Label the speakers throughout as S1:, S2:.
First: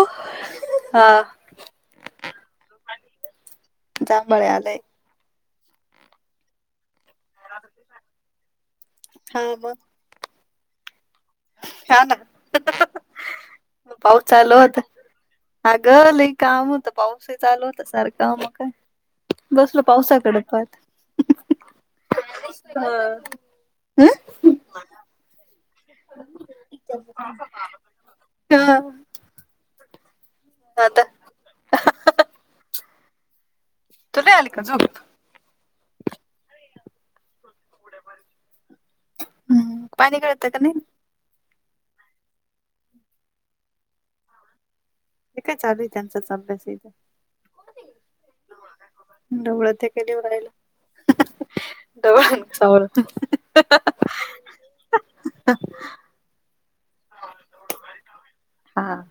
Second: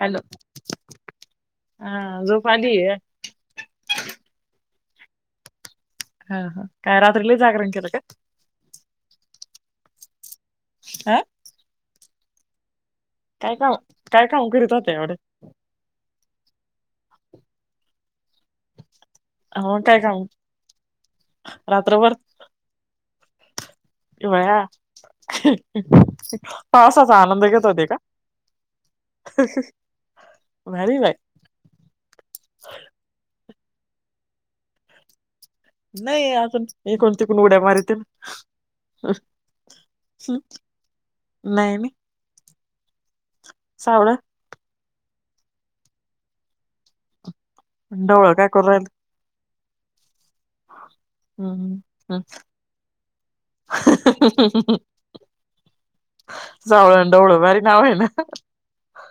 S1: Hello
S2: हा
S1: हा झोपाली आली आहे.
S2: जांमुळेळलेय
S1: हा हा काय रात्रीला जागरण केलं का?
S2: हा म
S1: हं
S2: हा ना
S1: काय काम
S2: म पाऊस
S1: काय काम
S2: चालू
S1: करीत
S2: होत
S1: होत्या एवढे
S2: हा गल एक काम होत पाऊस चालू होता सारखं मग काय
S1: हो
S2: बसल
S1: काय काम
S2: पावसाकडे पात
S1: रात्रभर
S2: हा ह हम
S1: डोळा पावसाचा आनंद घेत होते का?
S2: हा
S1: भारी
S2: आता
S1: बाय
S2: तुला आली का झू
S1: नाही अजून हे कोणती कोण उड्या मारतील
S2: पाणी गळत का नाही
S1: लाईनी सावळ
S2: ते काय चालूल त्यांचाच अभ्यास आहेथ
S1: उंडवळ काय करु रही
S2: डवळं ते केली व रायला डवळ सामोर
S1: जावळ डवळं भारी नाव आहे ना
S2: हा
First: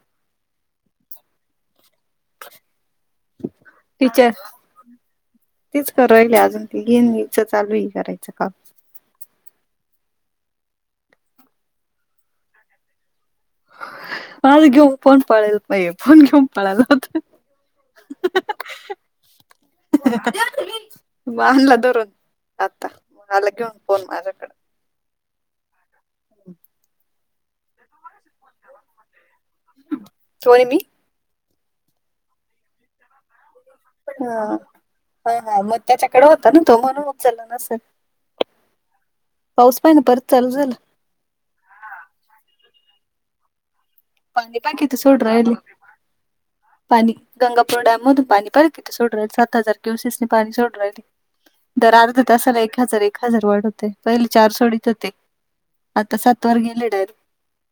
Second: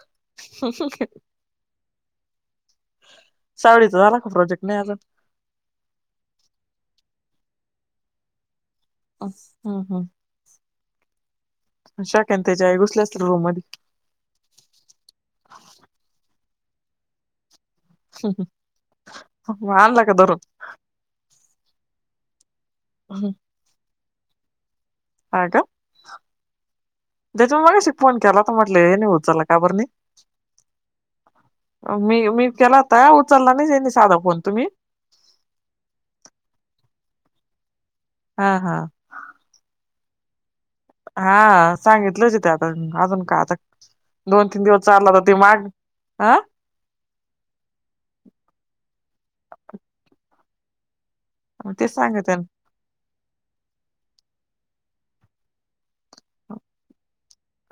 S1: सावडीच झाला का प्रोजेक्ट नाही आजून
S2: तेच करायला अजून ते येईनचं चालू ह करायचं काम
S1: अस हा हा शाकन त्याच्या आहे घुसल्या असत रूम मध्ये
S2: आज घेऊ पोण पडेल पा पोण घेऊन पडेल होत
S1: मग आणला का धरून
S2: बांधला धरून आता,
S1: हं.
S2: आला घेऊन फोन माझ्याकडं.
S1: हा का, त्याच्या मगाशि फोन केला तर म्हटले हेनी उचलला काबर नाही,
S2: कोणी मी
S1: मी मी केलाता उचलला नाही साधा फोन
S2: हा
S1: तुम्ही
S2: हा हा मग त्याच्याकडे होता ना तो, म्हणुन मग उचला नसल.
S1: हा हा.
S2: पाऊस पाहि ना परत चालू झाला.
S1: हा, सांगितलं हो ते आता, अजून काय आता दोन
S2: पाणी
S1: तीन
S2: पाय
S1: दिवस
S2: किती
S1: चालला
S2: सोडू
S1: तर ते
S2: राहिले
S1: माग, हं.
S2: पाणी, गंगापूर डॅम मधून पाणी पड किथे सोड राल सात हजार क्युसेस पाणी सोड राल.
S1: तेच
S2: दर अर्धा
S1: सांगते ना.
S2: तासाला एक हजार एक. हजरवाड होतय, पहिले चार सोडीत होते, आता सात वर गेले डायरेक्ट.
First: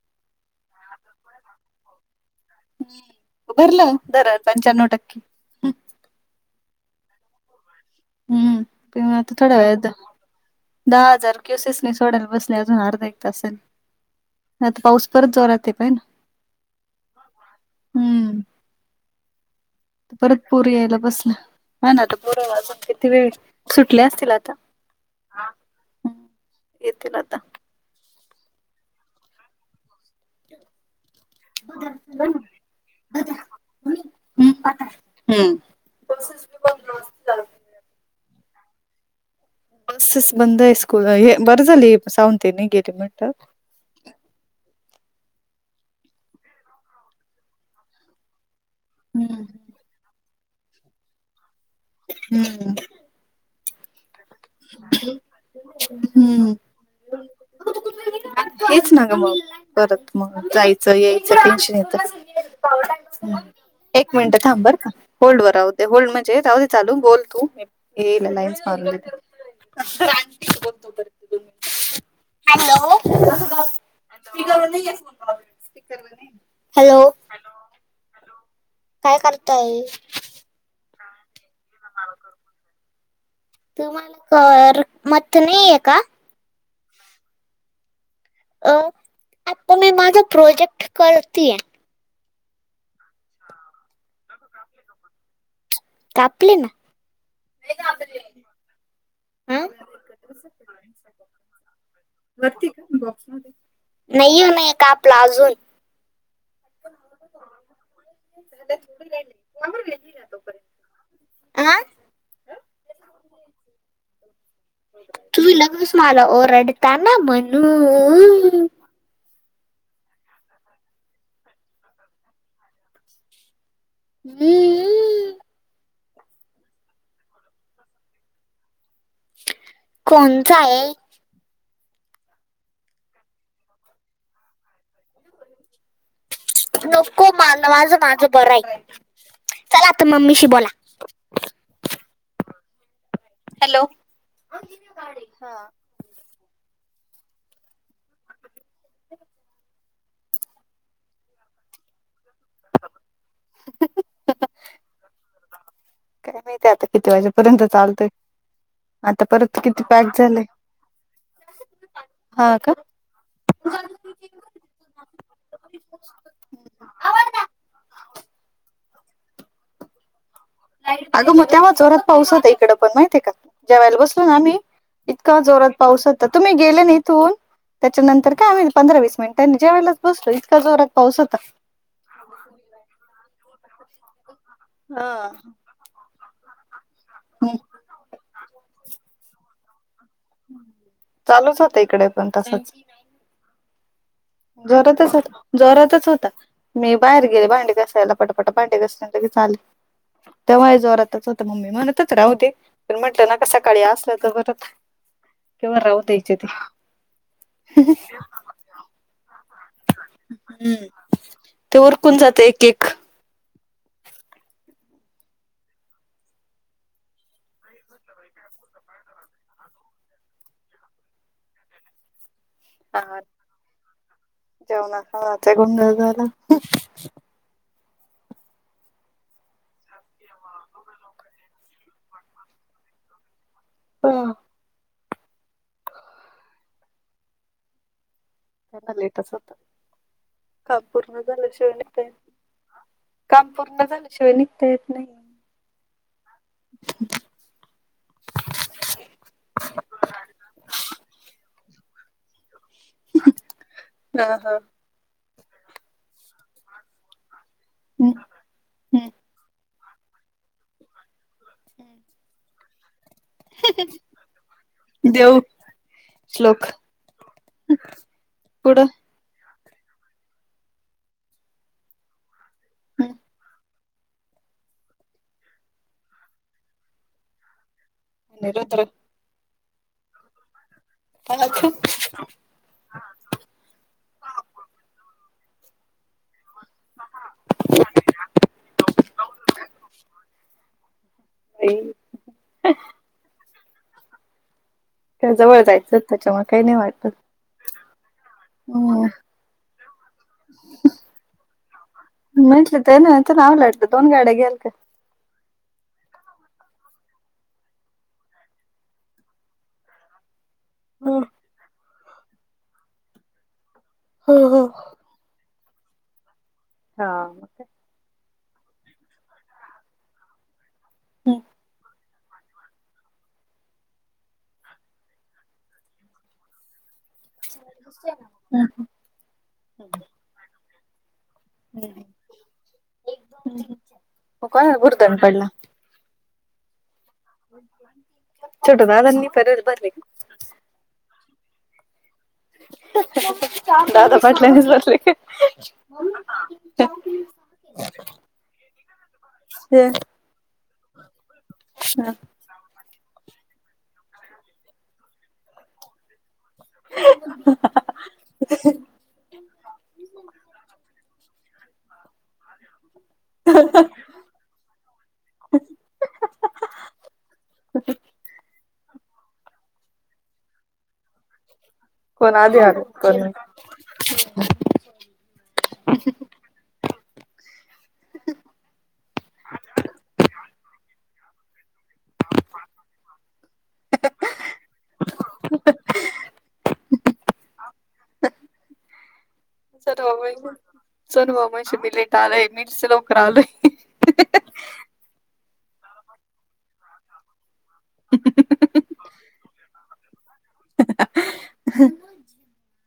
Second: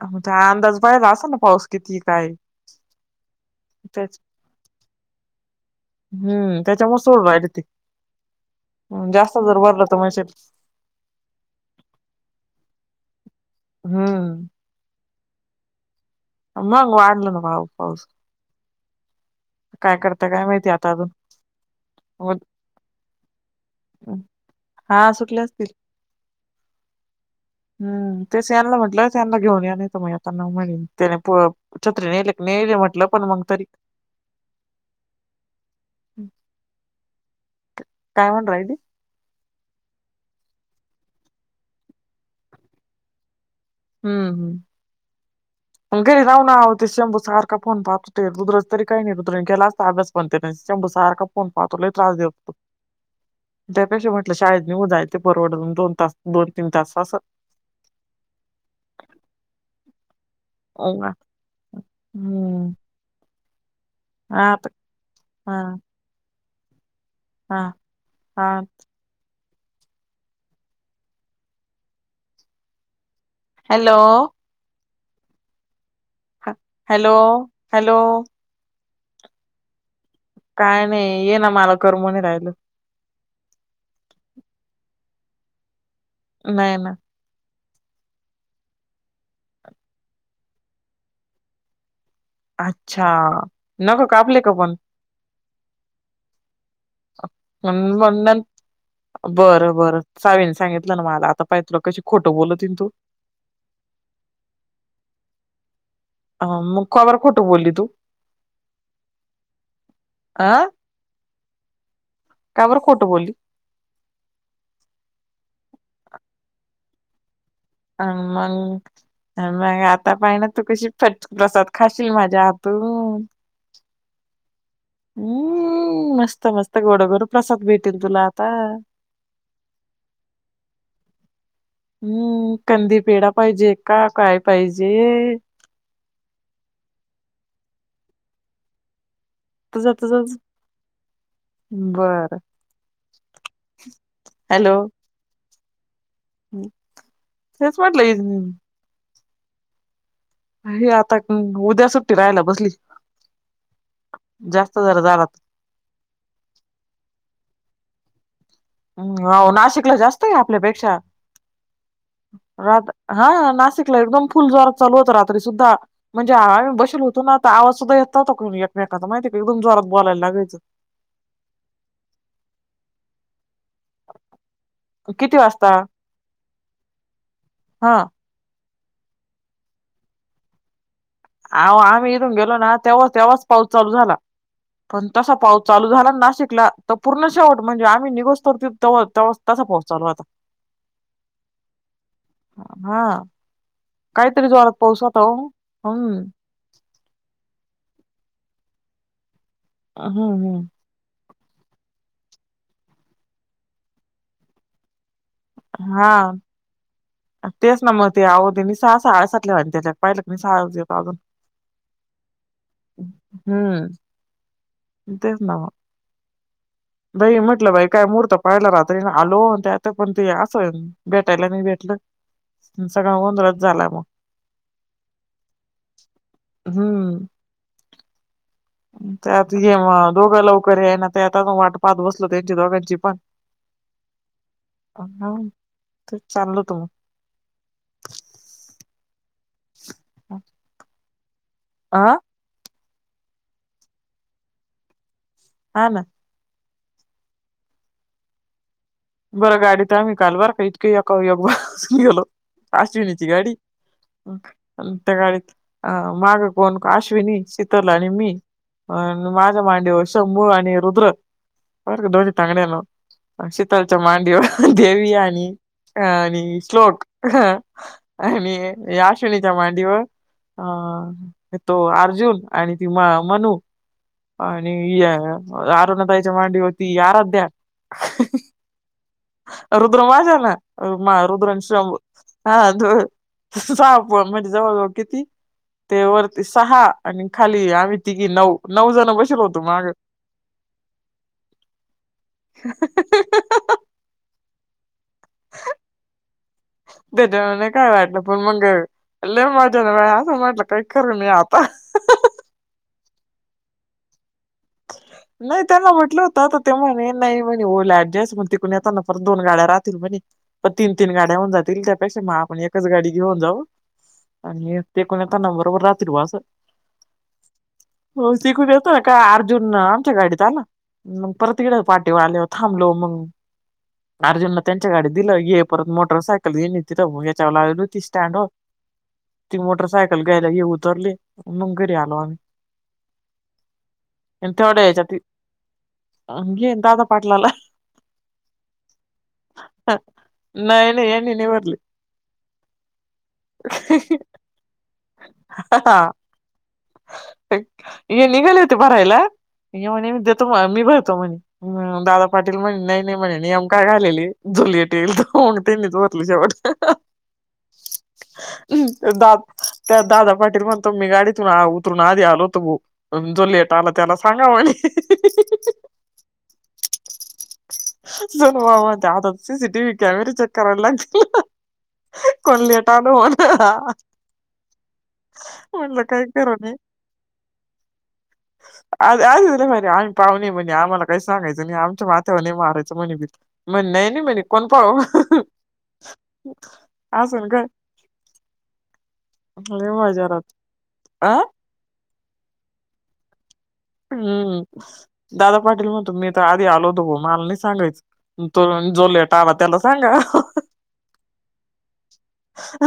S1: आमचा अंदाज पायला असा ना पाऊस किती काय.
S2: हम्म उ, भरलं
S1: त्याच
S2: धरन पंच्याण्णव टक्के.
S1: हम्म, त्याच्यामुळे सोडू राहिले ते,
S2: हम्म पण आता
S1: जास्त जर
S2: थोड्या
S1: भरलं
S2: वेळात
S1: तर म्हणसे
S2: दहा हजार क्युसेसने सोडायला बसले अजून अर्धा एक तासाने.
S1: हम्म.
S2: आता पाऊस परत जोरात पहि ना.
S1: मंग वाढलं ना पाऊस पाऊस
S2: हम्म
S1: काय करता
S2: परत
S1: काय
S2: पूर
S1: माहिती आता
S2: यायला
S1: अजून
S2: बसलं, ह ना तर पोर
S1: मग-
S2: वाजून किती वेळ, सुटले असतील आता.
S1: हा सुटले असतील.
S2: येतील आता.
S1: हम्म तेच हना म्हटलं, त्यांना घेऊन या नाहीेत मग आता ना म्हन त्याने छत्री ने, नेले म्हटलं पण मग तरी,
S2: हम् हम्म.
S1: हम्म.
S2: बसेस
S1: काय म्हण राहिेले?
S2: बसेस बंद स्कूल, हे बर झाली सावंत येनी गेली म्हटलं.
S1: हम्म हम्म, मग घरी राहून अवो ते शंभू सारखा फोन पाहत होते गुदर तरी काही नाही केला
S2: हम्म
S1: असता अभ्यास पन शंभु सारखा फोन पातो लय त्रास देतो. त्यापेक्षा म्हटलं शाळेत मी उद्या ते परवडल, दोन तास दोन तीन तास असं.
S2: हेच ना ग मग परत. मग जायचं यायचं टेन्शन
S1: हम्म
S2: येतं. एक मिनिट
S1: हा
S2: थांब
S1: त-
S2: बर का, होल्ड वर
S1: हा
S2: राहु दे, होल्ड म्हणजे राहुदे चालू बोल तु,
S1: हा
S2: येलना
S1: हा
S2: टी कोणतो करत तुम्ही हॅलो
S1: हॅलो.
S2: स्पिकर वर नाहीये कर न नाही
S1: ह हॅलो हॅलो.
S2: काय करताय?
S1: काय नाही, ये ना मला करमना राहिलं.
S2: तुम्हाला करमत नाहीये का?
S1: नाही नाही.
S2: अ आता मी माझा प्रोजेक्ट करतीय.
S1: अच्छा, नक कापले का पण?
S2: कापले ना.
S1: म्हणण.
S2: हा
S1: बरं बरं सावीने सांगितलं ना मला आता पाहितलं कशी खोटं बोलत त तू.
S2: नाही हो नाहीये कापल अजून.
S1: अ मग कबर खोटू बोलली तू. अं
S2: हा
S1: कापर खोटं बोलली.
S2: तुम्ही लगच मला ओरडता ना म्हण.
S1: आमंग. मग आता पाहि ना तू कशी फटके प्रसाद खाशील माझ्या हातून.
S2: हम्.
S1: हम् मस्त मस्त गोडगर प्रसाद भेटेल तुला आता.
S2: कोणता आहे.
S1: हम्म कंदी पेढा पाहिजे का काय पाहिजे.
S2: नको म माझं माझं बरं आहे.
S1: तझ
S2: चला आता
S1: तस
S2: मम्मीशी बोला
S1: बर.
S2: हॅलो.
S1: हेच म्हटलं. हे आता उद्या सुट्टी राहायला बसली.
S2: [unintelligible]
S1: जास्त जरा झाला.
S2: काय मी ते आता किती वाजेपर्यंत चालतय.
S1: हम्
S2: आता
S1: हो
S2: परत किती
S1: नाशिकला
S2: पॅक
S1: जास्त आहे
S2: झाले
S1: आपल्यापेक्षा.
S2: हा का
S1: रात हा नाशिकला एकदम फुल जोरात चालू होता रात्री सुद्धा. म्हणजे आम्ही बशीलो होतो ना आवाज सुद्धा येत नव्हता का कोणी एकमेकांच माहिती का एकदम जोरात बोलायला लागयचं.
S2: अगं मग तेव्हा जोरात पाऊस होता इकडं पण माहितीय का? ज्या वेळेला बसलो ना आम्ही.
S1: किती
S2: इतका जोरात
S1: वाजता
S2: पाऊस होता. तुम्ही गेले ना इथुन
S1: हा
S2: त्याच्यानंतर काय आम्ही. पंधरा वीस मिनिटांनी जेवायलाच बसलो इतका जोरात पाऊस होता.
S1: अह आम्ही इथून गेलो ना तेव्हा तेव्हाच पाऊस चालू झाला पण तसा
S2: हम्म
S1: पाऊस. चालू झाला नाशिकला तर पूर्ण शेवट म्हणजे आम्ही निघोस तर तसा पाऊस चालू आता.
S2: चालूच होते इकडे पण तसंच.
S1: हा काहीतरी जोरात पाऊस
S2: जोरातच
S1: होता
S2: होत्
S1: ओ
S2: जोरातच होता.
S1: हम्म
S2: मी बाहेर गेले भांडी घासायला पटापटा भांडी घासले आणि लगेच आले
S1: हम्म हम्म
S2: तेव्हाही जोरातच हो. तर मम्मी म्हणतं होत्या राहुदे, पण म्हटलं नको सकाळी असलं तर परत. केव्हा राहु
S1: हा
S2: द्यायचे ते.
S1: तेच ना मग ते आहो त्यांनी सहा साडे सात. ला आणि त्या पाहिलं कनी सहा
S2: हम्म
S1: वाजल्यात अजून
S2: ते उरकून जात एक एक
S1: हम्म. तेच ना म. बाई म्हटलं बाई काय महूर्त पाहिला रात्री आणि आलो ते आता पण ते असं. भेटायला नाही भेटलं. सगळा
S2: हा
S1: गोंधळच झालाय मग
S2: जेवणा खावणाचा गोंधळ झाला.
S1: हम्म. त्यात ये दोघं लवकर येईना ते आता वाट पाहत बसलो त्यांची दोघांची पण.
S2: ह.
S1: तर चाललो त मग.
S2: त्यांना लेटच होतं, काम पूर्ण झाल्या शिवाय निघता ये
S1: हा
S2: कामं पूर्ण झाल्यांशिवाय निघतां येतं नाहीं.
S1: हां नां.
S2: हंहं
S1: बरं गांडीत आम्हीं कांल बरं कां! इतके एकांवर एक बसुंन गेलो. अश्विनीची गांडी
S2: हा
S1: अंस
S2: हा.
S1: अं त्यां गांडीत अं मागं कोणं अश्विनी शितल आणि मी
S2: हम्म
S1: अं माझ्यां मांडीवर शंभू आणि रुद्र बर‌ं कां दोन्ही तांगड्यांवर शितलच्यां मांडीवर देवी
S2: देव
S1: आणि अं आणि श्लोक अं. आणि
S2: पुढं
S1: ये आं आश्विणीच्या मांडीवर अं तो अर्जुन आणि ती मं मनु. आणि त्यां अरुणा ताईच्यां मांडीवर ती आंराध्या.
S2: आणि रुद्र
S1: रुद्र माझ्यां नां रुद्र आणि शंभु. हां सहा पोरं म्हणजे जवळंजवळं किती? ते वरती सहा आणि खांली आम्हीं तिघी नऊ नऊ जणं बसिलो होतो मागं. [unintelligible]
S2: आईनं कायं जवळं जायचं त्यांच्यामुळे कांहीं नाहीं होतं
S1: त्यां डाॅयव्हरले कायं वाटलं पणं मंग
S2: हम्म
S1: लंय मजां बाई आंता म्हणलं कांहीं नाहीं खरं नाहीं आंता.
S2: म्हंटले ते नाहीं तरं नांव लटलं दोन गाड्यां घ्यालं कां?
S1: खुलं नाहीं त्यांनां म्हटलं होतं तरं ते म्हणे नाहीं म्हणे हुंल ऍडजस्ट म्हंण तिकडूंन येतांना परंत दोन गाड्यां राहतील म्हंणे. मं तीनं तीनं गाड्यांहन जातील त्यांपेक्षा मंग आपणं एकचं गांडी घेऊंन जाऊं
S2: हा
S1: आणि ते कोणी त्यां नंबरवरं रात्री वासं
S2: हां
S1: हो तिकूंन येतांना कायं अर्जुन आमच्या गांडीत आंला परंत तिकडं पा ते आल्यांव थांबलो मंग. अर्जुनला त्यांच्या गांडीत दिलं ये परंत मोटरसांयकल घेणे तिं लागलं ती स्टँडवरं हो ती मोटरसांयकल घ्यांयला हे उतरले मंग घरी आंलो आम्हीं
S2: एक दो मि नाहीं
S1: तेवढं येचातं आनखी एवढं दाजां
S2: छोटुं दादांनी परंत भरलयं
S1: नाहीं नाहीं यांनी नाही भरलेय.
S2: दादा पाटल्यांनेच भरले
S1: हा हे निघाले होते भरांयला, हे म्हणे मी देतो मी भरतो म्हणे दादा पाटील म्हणे नाहीं नाहीं म्हणे आंम कायं घालेली झुंलली टेलं तरं मंग त्यांनीच भरली शेवटं. दां त्यां दादा पाटील म्हणतो मी गांडीतूंन उतरूंन आंधी आलो होतो भाऊ, पणं जो लेटं आंला त्यांला सांगा म्हंणे सर्वात त्यांत C C T V camera check करांयला लागतील. कोणं लेटं आलं होनं हां.
S2: हं
S1: म्हटलं काय खरं नाही. आ आच रे मारे आम्ही पाहणे म्हणे, आम्हांला काही सांगायंच नाही. मात्यावर नाही मारायचं म्हणे, म्हणे नाही नाही, म्हणे कोण पाउ अजून काय लय
S2: चल बा
S1: मजा राहते
S2: म्हन सलू
S1: आ
S2: बा म्हशी मी लेट आलय, मी तच लवकर आलोय.
S1: हूं.., दादा पाटील म्हणतो, मी तर आधी आलोतो बा मला नाही सांगायच.
S2: [unintelligible]
S1: तो, जो लेटा आला, त्याला सांगा.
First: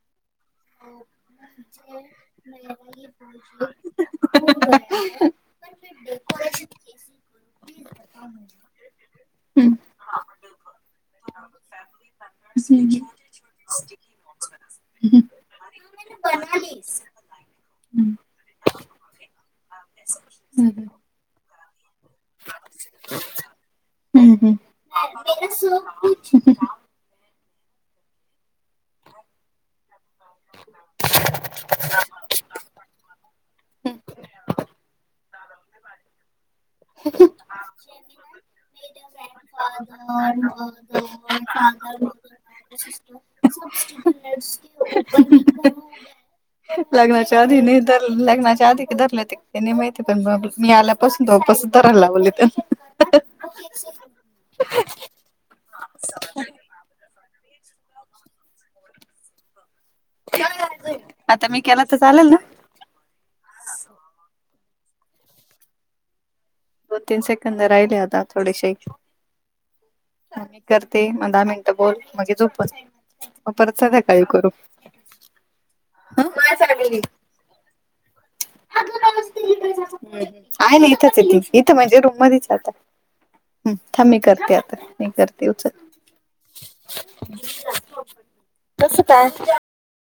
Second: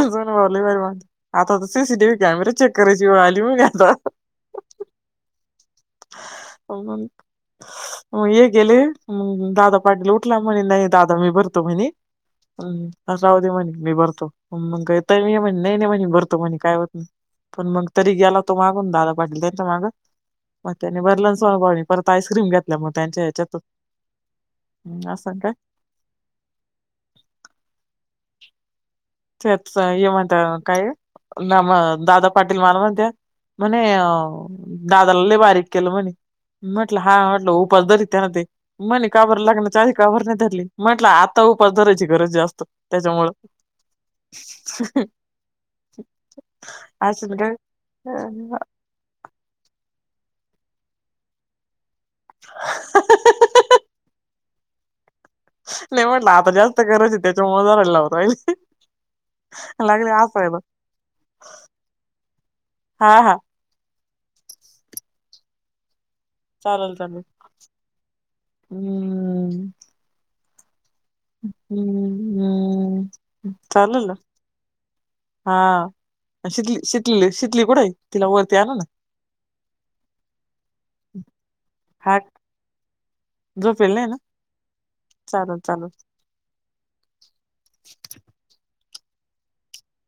S1: अजून बले बारी म्हणे, आता सीसीटीव्ही कॅमेरा चेक करायची वेळ आली मग आता.
S2: [inaudible]
S1: हो मंग. मग यहे गेले,
S2: हम्म
S1: दादा पाटिला उठला म्हणे, नाही दादा मी भरतो म्हणे, हम्, अस राहते म्हणे मी भरतो, मग का मी म्हणे नाही नाही म्हणे, भरतो म्हणे काय होत नाही. पण मग तरी गेला तो मागून, दादा पाटिलं त्याच्या माग पन त्यानि भरल ना सोळा [unintelligible] परत आईस्क्रीम घेतल्या मग त्यांच्या ह्याच्यातून्,, असं काय,
S2: [unintelligible]
S1: तयात सा ये मत, कायऽ नाम दादाऽ पाटील माला मनत्या, म्हणे, अऽ दादाला लाई बारीक केलं म्हणे,, म्हटलं हा, म्हटलं उपासधरीऽ तेना ते मणे का बरं, लग्नाच्या आधी का बरं त्याच्यामुळं
S2: [unintelligible]
S1: [unintelligible] असेल
S2: लग्नाच्या आधी नाही धरला, लग्नाच्या
S1: काय
S2: आधीऽ धरलं ते, त्यांनी माहिती पण मी आल्यापासून तर उपसऽऽ करा लावले त्यांना.....
S1: नाही म्हटलं आता, जास्त गरज ये त्याच्यामुळे धरायला लावलं होतं.
S2: [unintelligible] आता मी केला तर चालेल ना?
S1: हा हा. चालेल
S2: दोन- तीन
S1: चालेल
S2: सेकंद राहिले आता थोडेसे.
S1: हम्म
S2: मग मी करते, मग दहा मिनटं बोल, मगे
S1: हम्म
S2: झोपच,
S1: हम्म
S2: परत संध्याकाळी करू.
S1: हां अं शितली, शितली कुठं आहे, तिला वरती आणा ना.
S2: आहे ना इथंच आहे ती इथं म्हणजे
S1: हा
S2: रूम मधीच आहे आता. हंं
S1: झोपेल
S2: थांब,
S1: नाही ना
S2: मी करते आता, मी करते
S1: चालेल
S2: उचल.
S1: चालेल [unintelligible]
S2: कसं काय